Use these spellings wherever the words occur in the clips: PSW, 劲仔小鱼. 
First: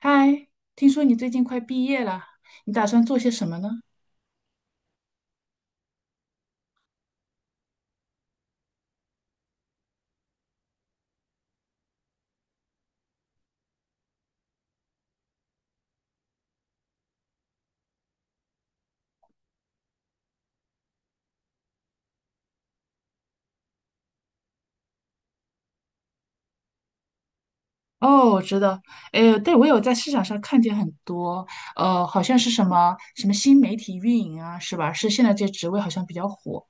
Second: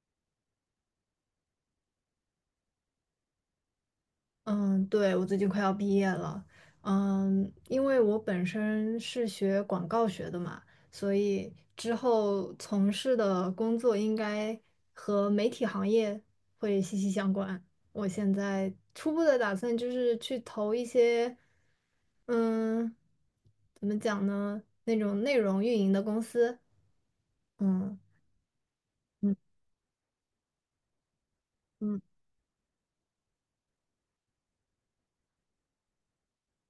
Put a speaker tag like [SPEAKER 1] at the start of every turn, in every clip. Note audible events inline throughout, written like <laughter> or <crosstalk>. [SPEAKER 1] 嗨，听说你最近快毕业了，你打算做些什么呢？
[SPEAKER 2] 嗯，对，我最近快要毕业了，因为我本身是学广告学的嘛，所以之后从事的工作应该和媒体行业会息息相关。我现在初步的打算就是去投一些，嗯，怎么讲呢，那种内容运营的公司，嗯
[SPEAKER 1] 哦，我知道，
[SPEAKER 2] 嗯
[SPEAKER 1] 诶，对，我有在市场上看见很多，
[SPEAKER 2] 嗯，
[SPEAKER 1] 好像是什么什么新媒体运营啊，是吧？是现在这职位好像比较火。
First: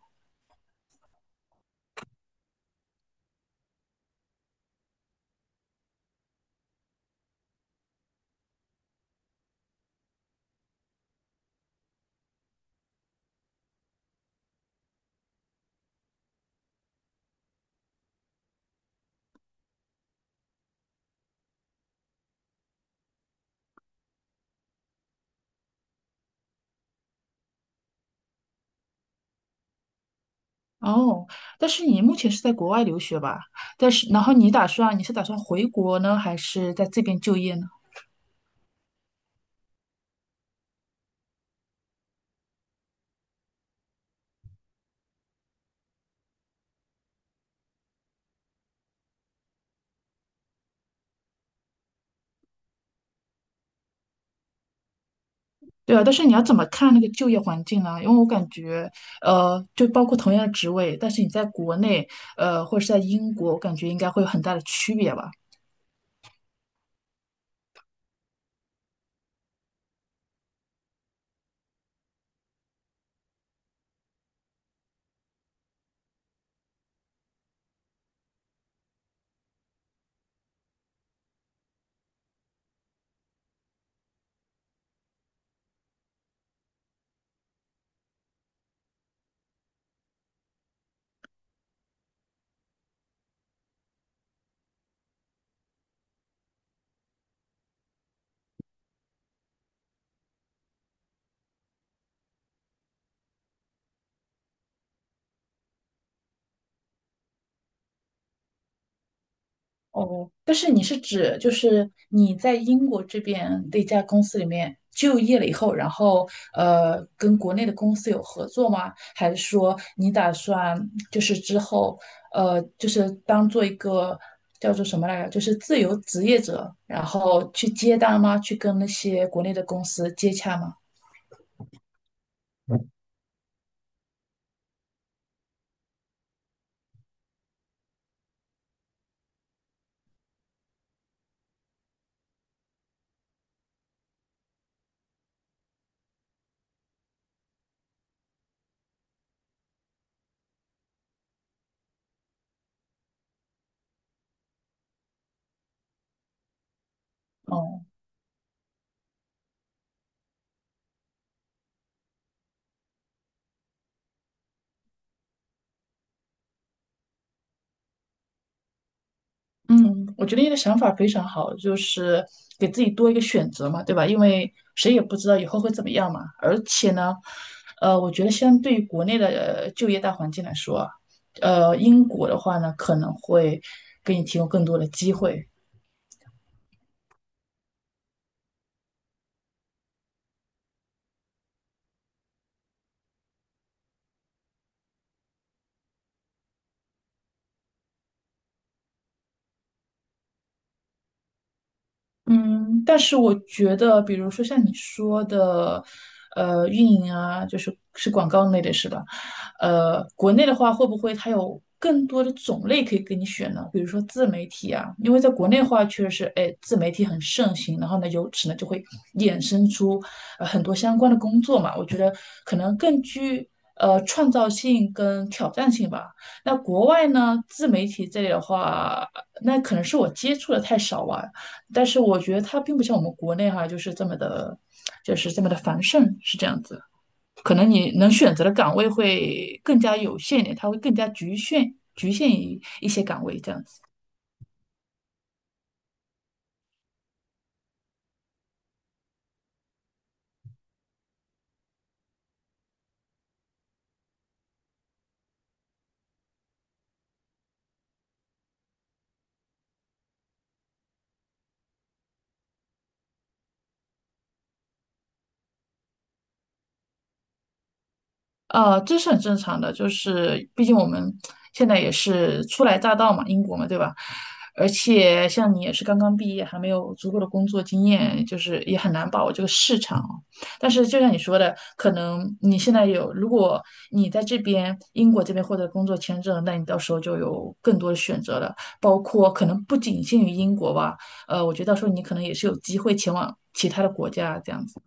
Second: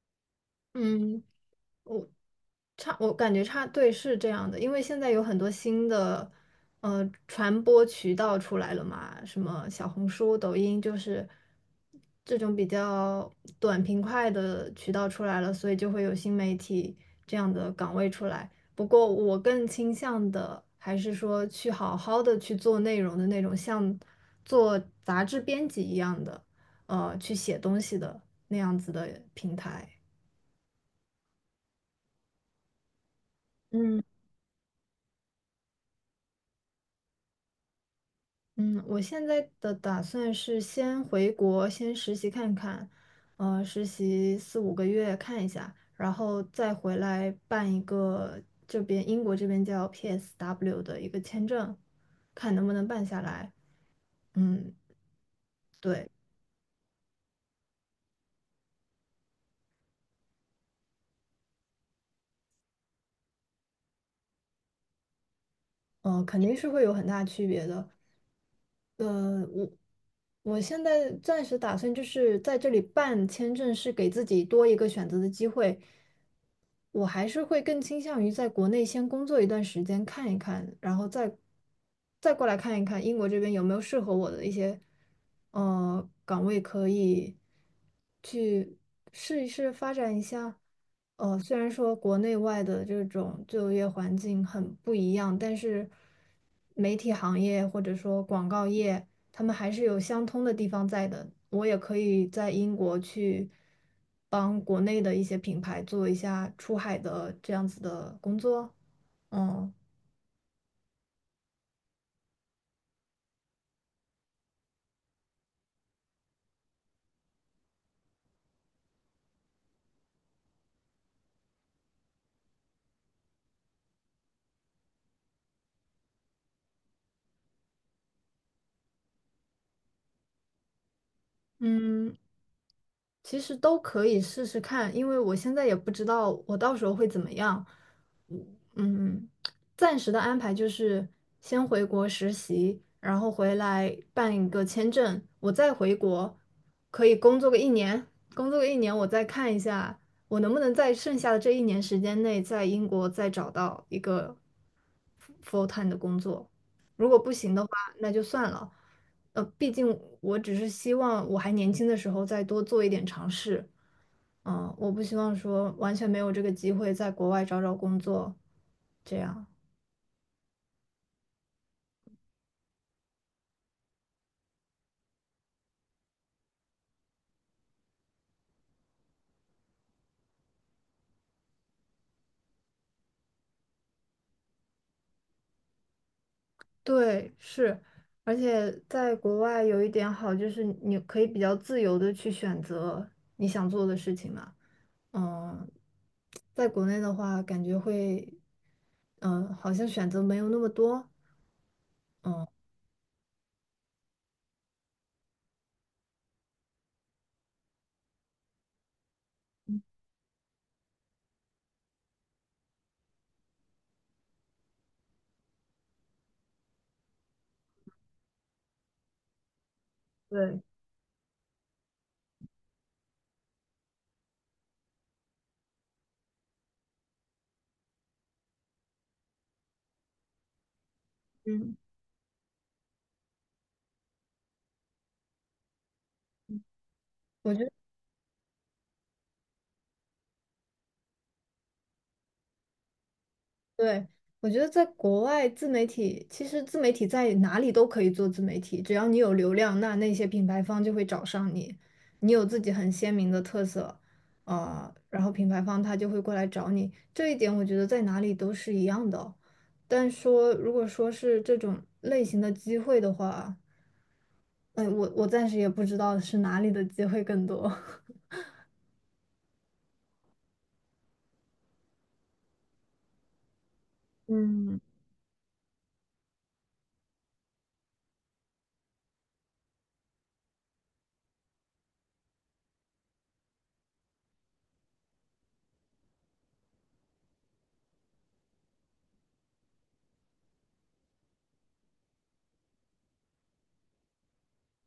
[SPEAKER 2] 嗯。我感觉差，对，是这样的，因为现在有很多新的传播渠道出来了嘛，什么小红书、抖音，就是这种比较短平快的渠道出来了，所以就会有新媒体这样的岗位出来。不过我更倾向的还是说去好好的去做内容的那种，像做杂志编辑一样的，去写东西的那样子的平台。
[SPEAKER 1] 哦，但是你目前是在国外留学吧？但
[SPEAKER 2] 嗯，
[SPEAKER 1] 是，然后你是打算回国呢，还是在这边就业呢？
[SPEAKER 2] 嗯，我现在的打算是先回国，先实习看看，实习4、5个月看一下，然后再回来办一个英国这边叫 PSW 的一个签证，看能不能办下来。嗯，
[SPEAKER 1] 对啊，
[SPEAKER 2] 对，
[SPEAKER 1] 但是你要怎么看那个就业环境呢？因为我感觉，就包括同样的职位，但是你在国内，或者是在英国，我感觉应该会有很大的区别吧。
[SPEAKER 2] 肯定是会有很大区别的。我现在暂时打算就是在这里办签证，是给自己多一个选择的机会。我还是会更倾向于在国内先工作一段时间，看一看，然后再过来看一看英国这边有没有适合我的一些岗位，可以去试一试发展一下。虽然说国内外的这种就业环境很不一样，但是媒体行业或者说广告业。他们还是有相通的地方在的。我也可以在英国去帮国内的一些品牌做一下出海的这样子的工作。嗯，
[SPEAKER 1] 哦，但是你是指就是你在英国这边的一家公司里面就业了以后，然后跟国内的公司有合作吗？还是说你打算就是之后就是当做一个叫做什么来着，就是自由职业者，然后去接单吗？去跟那些国内的公司接洽吗？
[SPEAKER 2] 嗯，其实都可以试试看，因为我现在也不知道我到时候会怎么样。嗯，暂时的安排就是先回国实习，然后回来办一个签证，我再回国，可以工作个一年，工作个一年，我再看一下我能不能在剩下的这1年时间内在英国再找到一个 full time 的工作。如果不行的话，
[SPEAKER 1] 哦
[SPEAKER 2] 那就算了。毕竟我只是希望我还年轻的时候再多做一点尝试。嗯，我不希望说完全没有这个机会在国外找找工作，这样。
[SPEAKER 1] 嗯，我觉得你的想法非常好，就是给自己多一个选择嘛，对吧？因为谁也不知道以后会怎么样嘛。而且呢，我觉得相对于国内的就业大环境来说啊，英国的话呢，可能会给你提供更多的机会，
[SPEAKER 2] 对，是，而且在国外有一点好就是你可以比较自由的去选择你想做的事情嘛。嗯，在国内的话，感觉会，嗯，好像选择没有那么多。
[SPEAKER 1] 嗯，但是我觉得，比如说像你说的，运营啊，就是是广告类的，是吧？国内的话，会不会它有更多的种类可以给你选呢？比如说自媒体啊，因为在国内的话，确实是，哎，自媒体很盛行，然后呢，由此呢就会衍生出
[SPEAKER 2] 对，
[SPEAKER 1] 很多相关的工作嘛。我觉得可能更具创造性跟挑战性吧。那国外呢，自媒体这里的话，那可能是我接触的太少啊。
[SPEAKER 2] 嗯。
[SPEAKER 1] 但是我觉得它并不像我们国内哈、就是这么的繁盛，是这样子。
[SPEAKER 2] 我
[SPEAKER 1] 可
[SPEAKER 2] 觉
[SPEAKER 1] 能
[SPEAKER 2] 得。
[SPEAKER 1] 你能选择的岗位会更加有限一点，它会更加局限于一些岗位这样子。
[SPEAKER 2] 对，我觉得在国外自媒体，其实自媒体在哪里都可以做自媒体，只要你有流量，那那些品牌方就会找上你，你有自己很鲜明的特色，啊，然后品牌方他就会过来找你，这一点我觉得在哪里都是一样的哦。但说如果说是这种类型的机会的话，哎，我暂时也不知道是哪里的机会更多。
[SPEAKER 1] 这是很正常的，就是毕竟我们现在也是初来乍到嘛，英国嘛，对吧？
[SPEAKER 2] <laughs>
[SPEAKER 1] 而
[SPEAKER 2] 嗯。
[SPEAKER 1] 且像你也是刚刚毕业，还没有足够的工作经验，就是也很难把握这个市场哦。但是就像你说的，可能你现在有，如果你在这边英国这边获得工作签证，那你到时候就有更多的选择了，包括可能不仅限于英国吧，我觉得到时候你可能也是有机会前往其他的国家这样子。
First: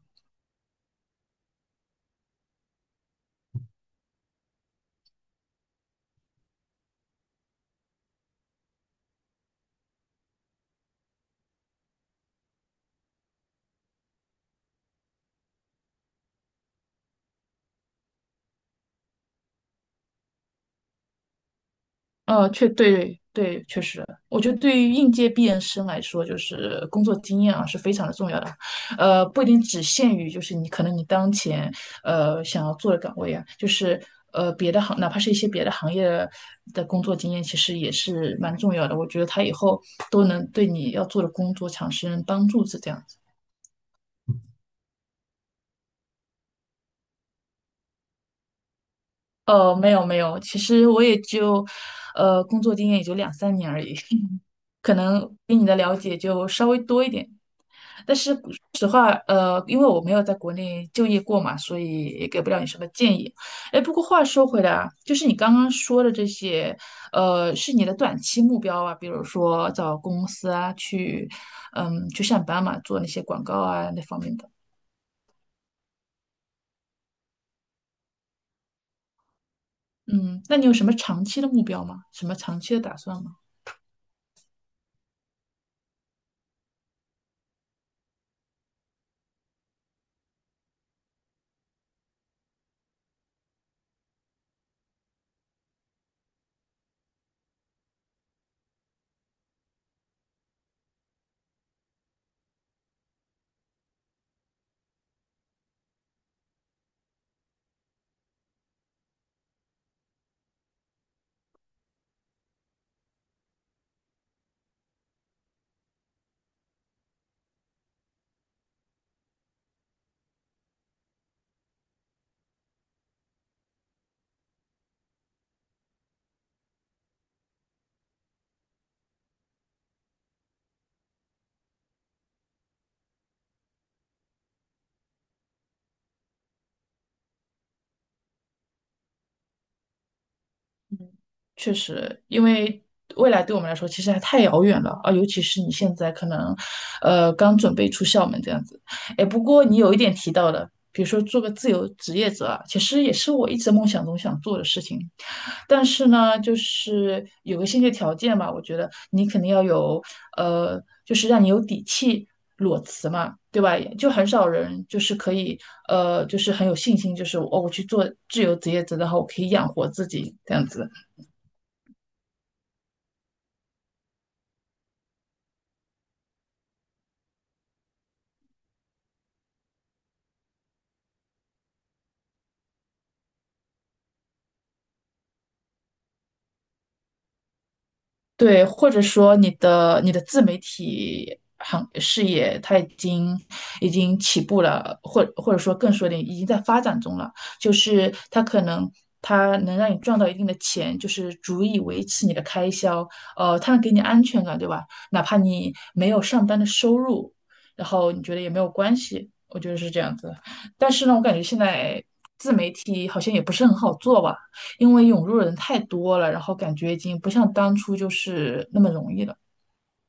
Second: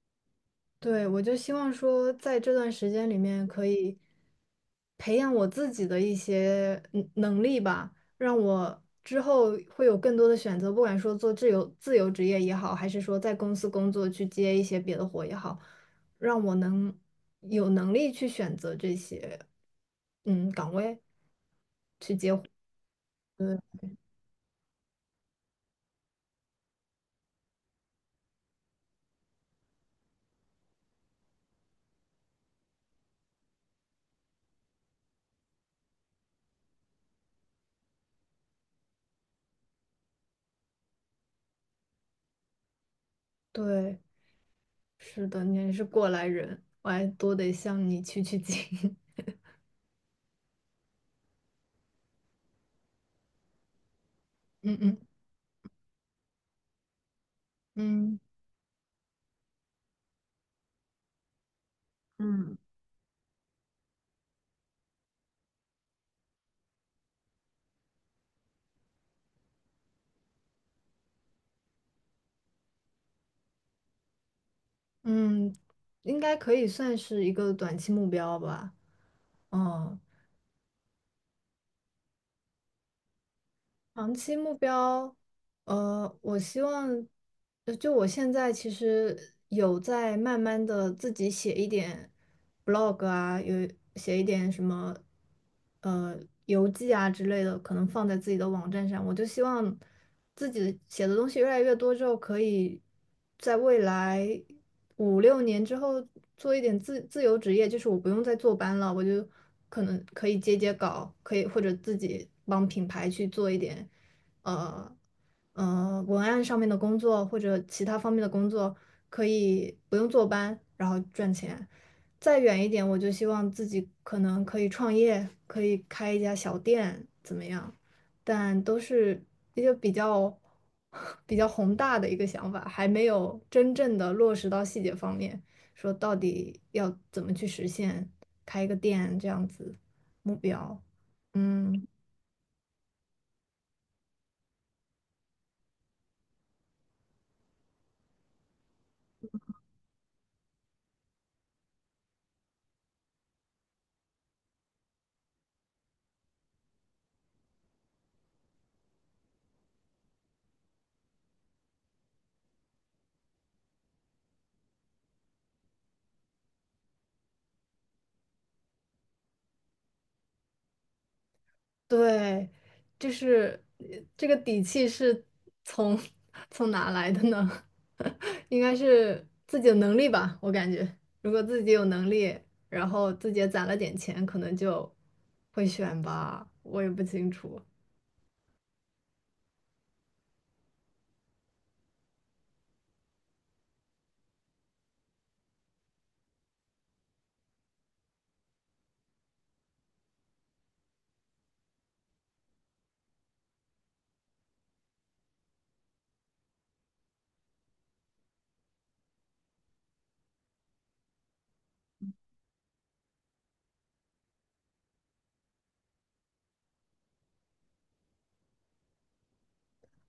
[SPEAKER 2] 对，我就希望说，在这段时间里面，可以培养我自己的一些能力吧，让我之后会有更多的选择，不管说做自由职业也好，还是说在公司工作去接一些别的活也好，让我能有能力去选择这些岗位。
[SPEAKER 1] 对
[SPEAKER 2] 对
[SPEAKER 1] 对，确实，我觉得对于应届毕业生来说，就是工作经验啊是非常的重要的，不一定只限于就是你可能你当前想要做的岗位啊，就是别的行，哪怕是一些别的行业的工作经验，其实也是蛮重要的。我觉得他以后都能对你要做的工作产生帮助，是这样子。
[SPEAKER 2] 对，是的，你也是过来人，我还多得向你取取经。
[SPEAKER 1] 没有没有，其实我也就工作经验也就两三年而已，
[SPEAKER 2] <laughs> 嗯
[SPEAKER 1] <laughs> 可
[SPEAKER 2] 嗯
[SPEAKER 1] 能比你的了解就稍微多一点。
[SPEAKER 2] 嗯。
[SPEAKER 1] 因为我没有在国内就业过嘛，所以也给不了你什么建议。哎，不过话说回来啊，就是你刚刚说的这些，是你的短期目标啊，比如说找公司啊，去，嗯，去上班嘛，做那些广告啊那方面的。
[SPEAKER 2] 嗯，应该可以算是一个短期目标吧。嗯，
[SPEAKER 1] 嗯，那你有什么长期的目标吗？什么长期的打算吗？
[SPEAKER 2] 长期目标，我希望，就我现在其实有在慢慢的自己写一点 blog 啊，有写一点什么，呃，游记啊之类的，可能放在自己的网站上。我就希望自己写的东西越来越多之后，可以在未来。5、6年之后做一点自由职业，就是我不用再坐班了，我就可能可以接接稿，可以或者自己帮品牌去做一点，呃文案上面的工作或者其他方面的工作，可以不用坐班，然后赚钱。再远一点，我就希望自己可能可以创业，可以开一家小店，怎么样？但都是一个比较 <laughs> 比较宏大的一个想法，还没有真正的落实到细节方面，说到底要怎么去实现开一个店这样子目标。
[SPEAKER 1] 确
[SPEAKER 2] 嗯，
[SPEAKER 1] 实，因为未来对我们来说其实还太遥远了啊，尤其是你现在可能，刚准备出校门这样子。哎，不过你有一点提到的，比如说做个自由职业者啊，其实也是我一直梦想中想做的事情。但是呢，就是有个先决条件吧，我觉得你肯定要有，就是让你有底气裸辞嘛，对吧？就很少人就是可以，就是很有信心，就是哦，我去做自由职业者，然后我可以养活自己这样子。
[SPEAKER 2] 对，就是这个底气是从 <laughs> 从哪来的呢？<laughs> 应该是自己的能力吧，我感觉，如果自己有能力，然后自己也攒了点钱，可能就会选吧，我也不清楚。
[SPEAKER 1] 对，或者说你的自媒体行事业，它已经起步了，或者说更说点，已经在发展中了。就是它可能它能让你赚到一定的钱，就是足以维持你的开销，它能给你安全感，对吧？哪怕你没有上班的收入，然后你觉得也没有关系，我觉得是这样子。但是呢，我感觉现在自媒体好像也不是很好做吧。因为涌入的人太多了，然后感觉已经不像当初就是那么容易了。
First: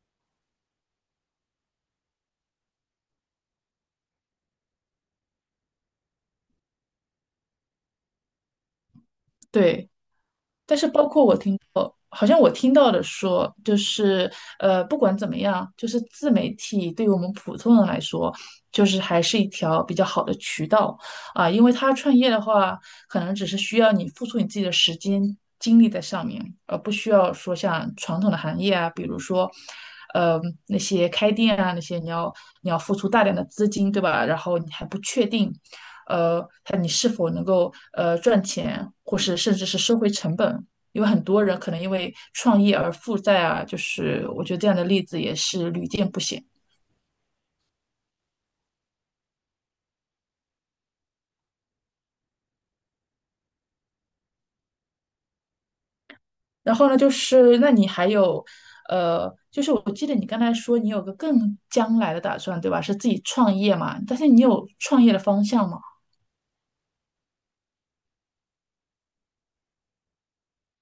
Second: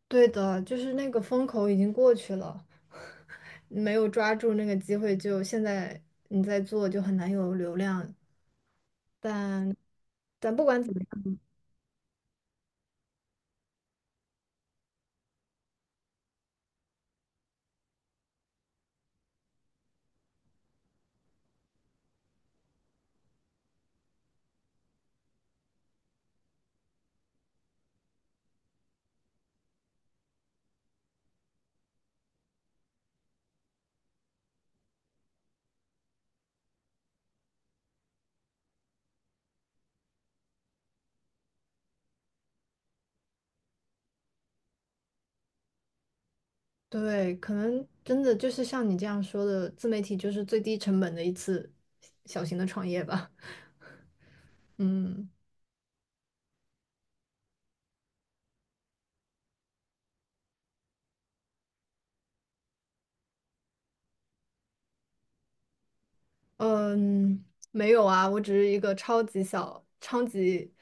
[SPEAKER 2] 对的，就是那个风口已经过去了，<laughs> 没有抓住那个机会就，现在你在做就很难有流量。但
[SPEAKER 1] 对，
[SPEAKER 2] 但不
[SPEAKER 1] 但
[SPEAKER 2] 管
[SPEAKER 1] 是
[SPEAKER 2] 怎么，
[SPEAKER 1] 包括我听到，好像我听到的说，不管怎么样，就是自媒体对于我们普通人来说，就是还是一条比较好的渠道啊，因为他创业的话，可能只是需要你付出你自己的时间精力在上面，而不需要说像传统的行业啊，比如说。呃，那些开店啊，那些你要付出大量的资金，对吧？然后你还不确定看你是否能够赚钱，或是甚至是收回成本。因为很多人可能因为创业而负债啊，就是我觉得这样的例子也是屡见不鲜。
[SPEAKER 2] 对，可能真的就是像你这样说的，自媒体就是最低成本的一次小型的创业吧。<laughs> 嗯。
[SPEAKER 1] 然后呢，就是那你还有，就是我记得你刚才说你有个更将来的打算，对吧？是自己创业嘛？但是你有创业的方向吗？
[SPEAKER 2] 嗯，没有啊，我只是一个超级小、超级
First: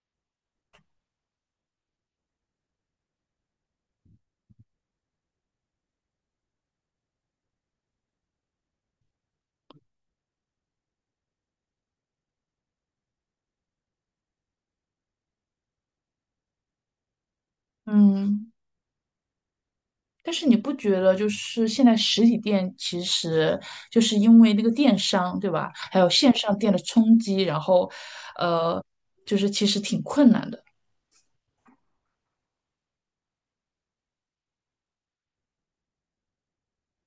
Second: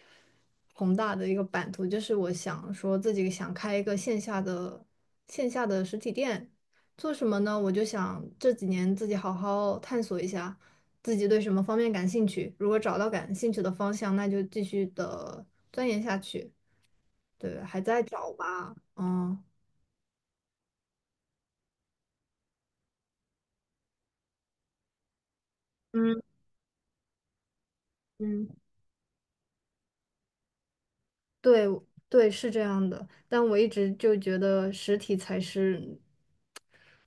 [SPEAKER 2] 宏大的一个版图，就是我想说自己想开一个线下的实体店，做什么呢？我就想这几年自己好好探索一下自己对什么方面感兴趣，如果找到感兴趣的方向，那就继续的钻研下去。对，还在找
[SPEAKER 1] 嗯。
[SPEAKER 2] 吧，嗯。
[SPEAKER 1] 但是你不觉得就是现在实体店其实就是因为那个电商，对吧？还有线上店的冲击，然后，
[SPEAKER 2] 嗯。
[SPEAKER 1] 呃，就是其实挺困难的。
[SPEAKER 2] 对对，是这样的，但我一直就觉得实体才是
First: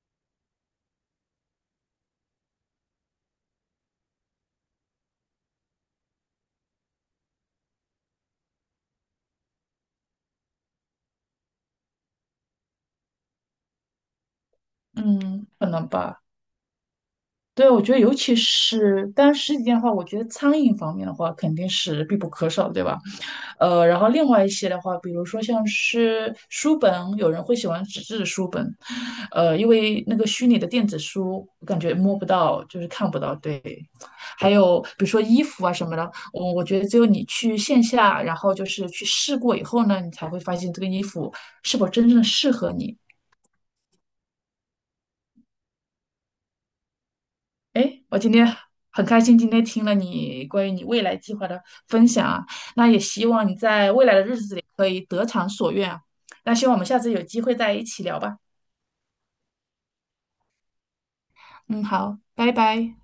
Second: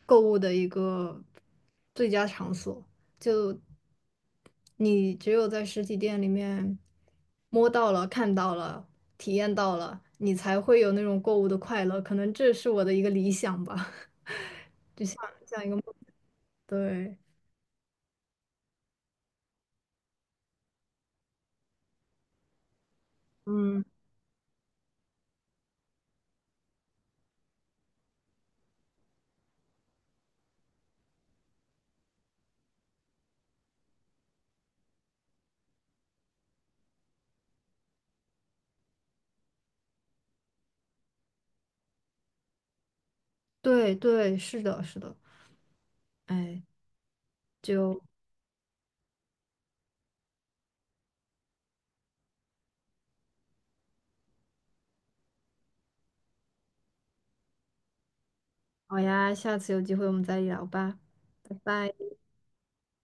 [SPEAKER 2] 购物的一个最佳场所。就你只有在实体店里面摸到了、看到了、体验到了，你才会有那种购物的快乐。可能这是我的一个理想吧，<laughs>
[SPEAKER 1] 嗯，
[SPEAKER 2] 像
[SPEAKER 1] 可
[SPEAKER 2] 一个梦。
[SPEAKER 1] 能吧。
[SPEAKER 2] 对，
[SPEAKER 1] 对，我觉得尤其是，当然实体店的话，我觉得餐饮方面的话肯定是必不可少的，对吧？
[SPEAKER 2] 嗯，
[SPEAKER 1] 然后另外一些的话，比如说像是书本，有人会喜欢纸质的书本，因为那个虚拟的电子书，我感觉摸不到，就是看不到，对。还有比如说衣服啊什么的，我觉得只有你去线下，然后就是去试过以后呢，你才会发现这个衣服是否真正的适合你。
[SPEAKER 2] 对对，是的，是的。哎，就
[SPEAKER 1] 诶，我今天很开心，今天听了你关于你未来计划的分享啊，那也希望你在未来的日子里可以得偿所愿啊。那希望我们下次有机会再一起聊吧。
[SPEAKER 2] 好呀，下次有机会我们再聊吧，拜
[SPEAKER 1] 嗯，
[SPEAKER 2] 拜。
[SPEAKER 1] 好，拜拜。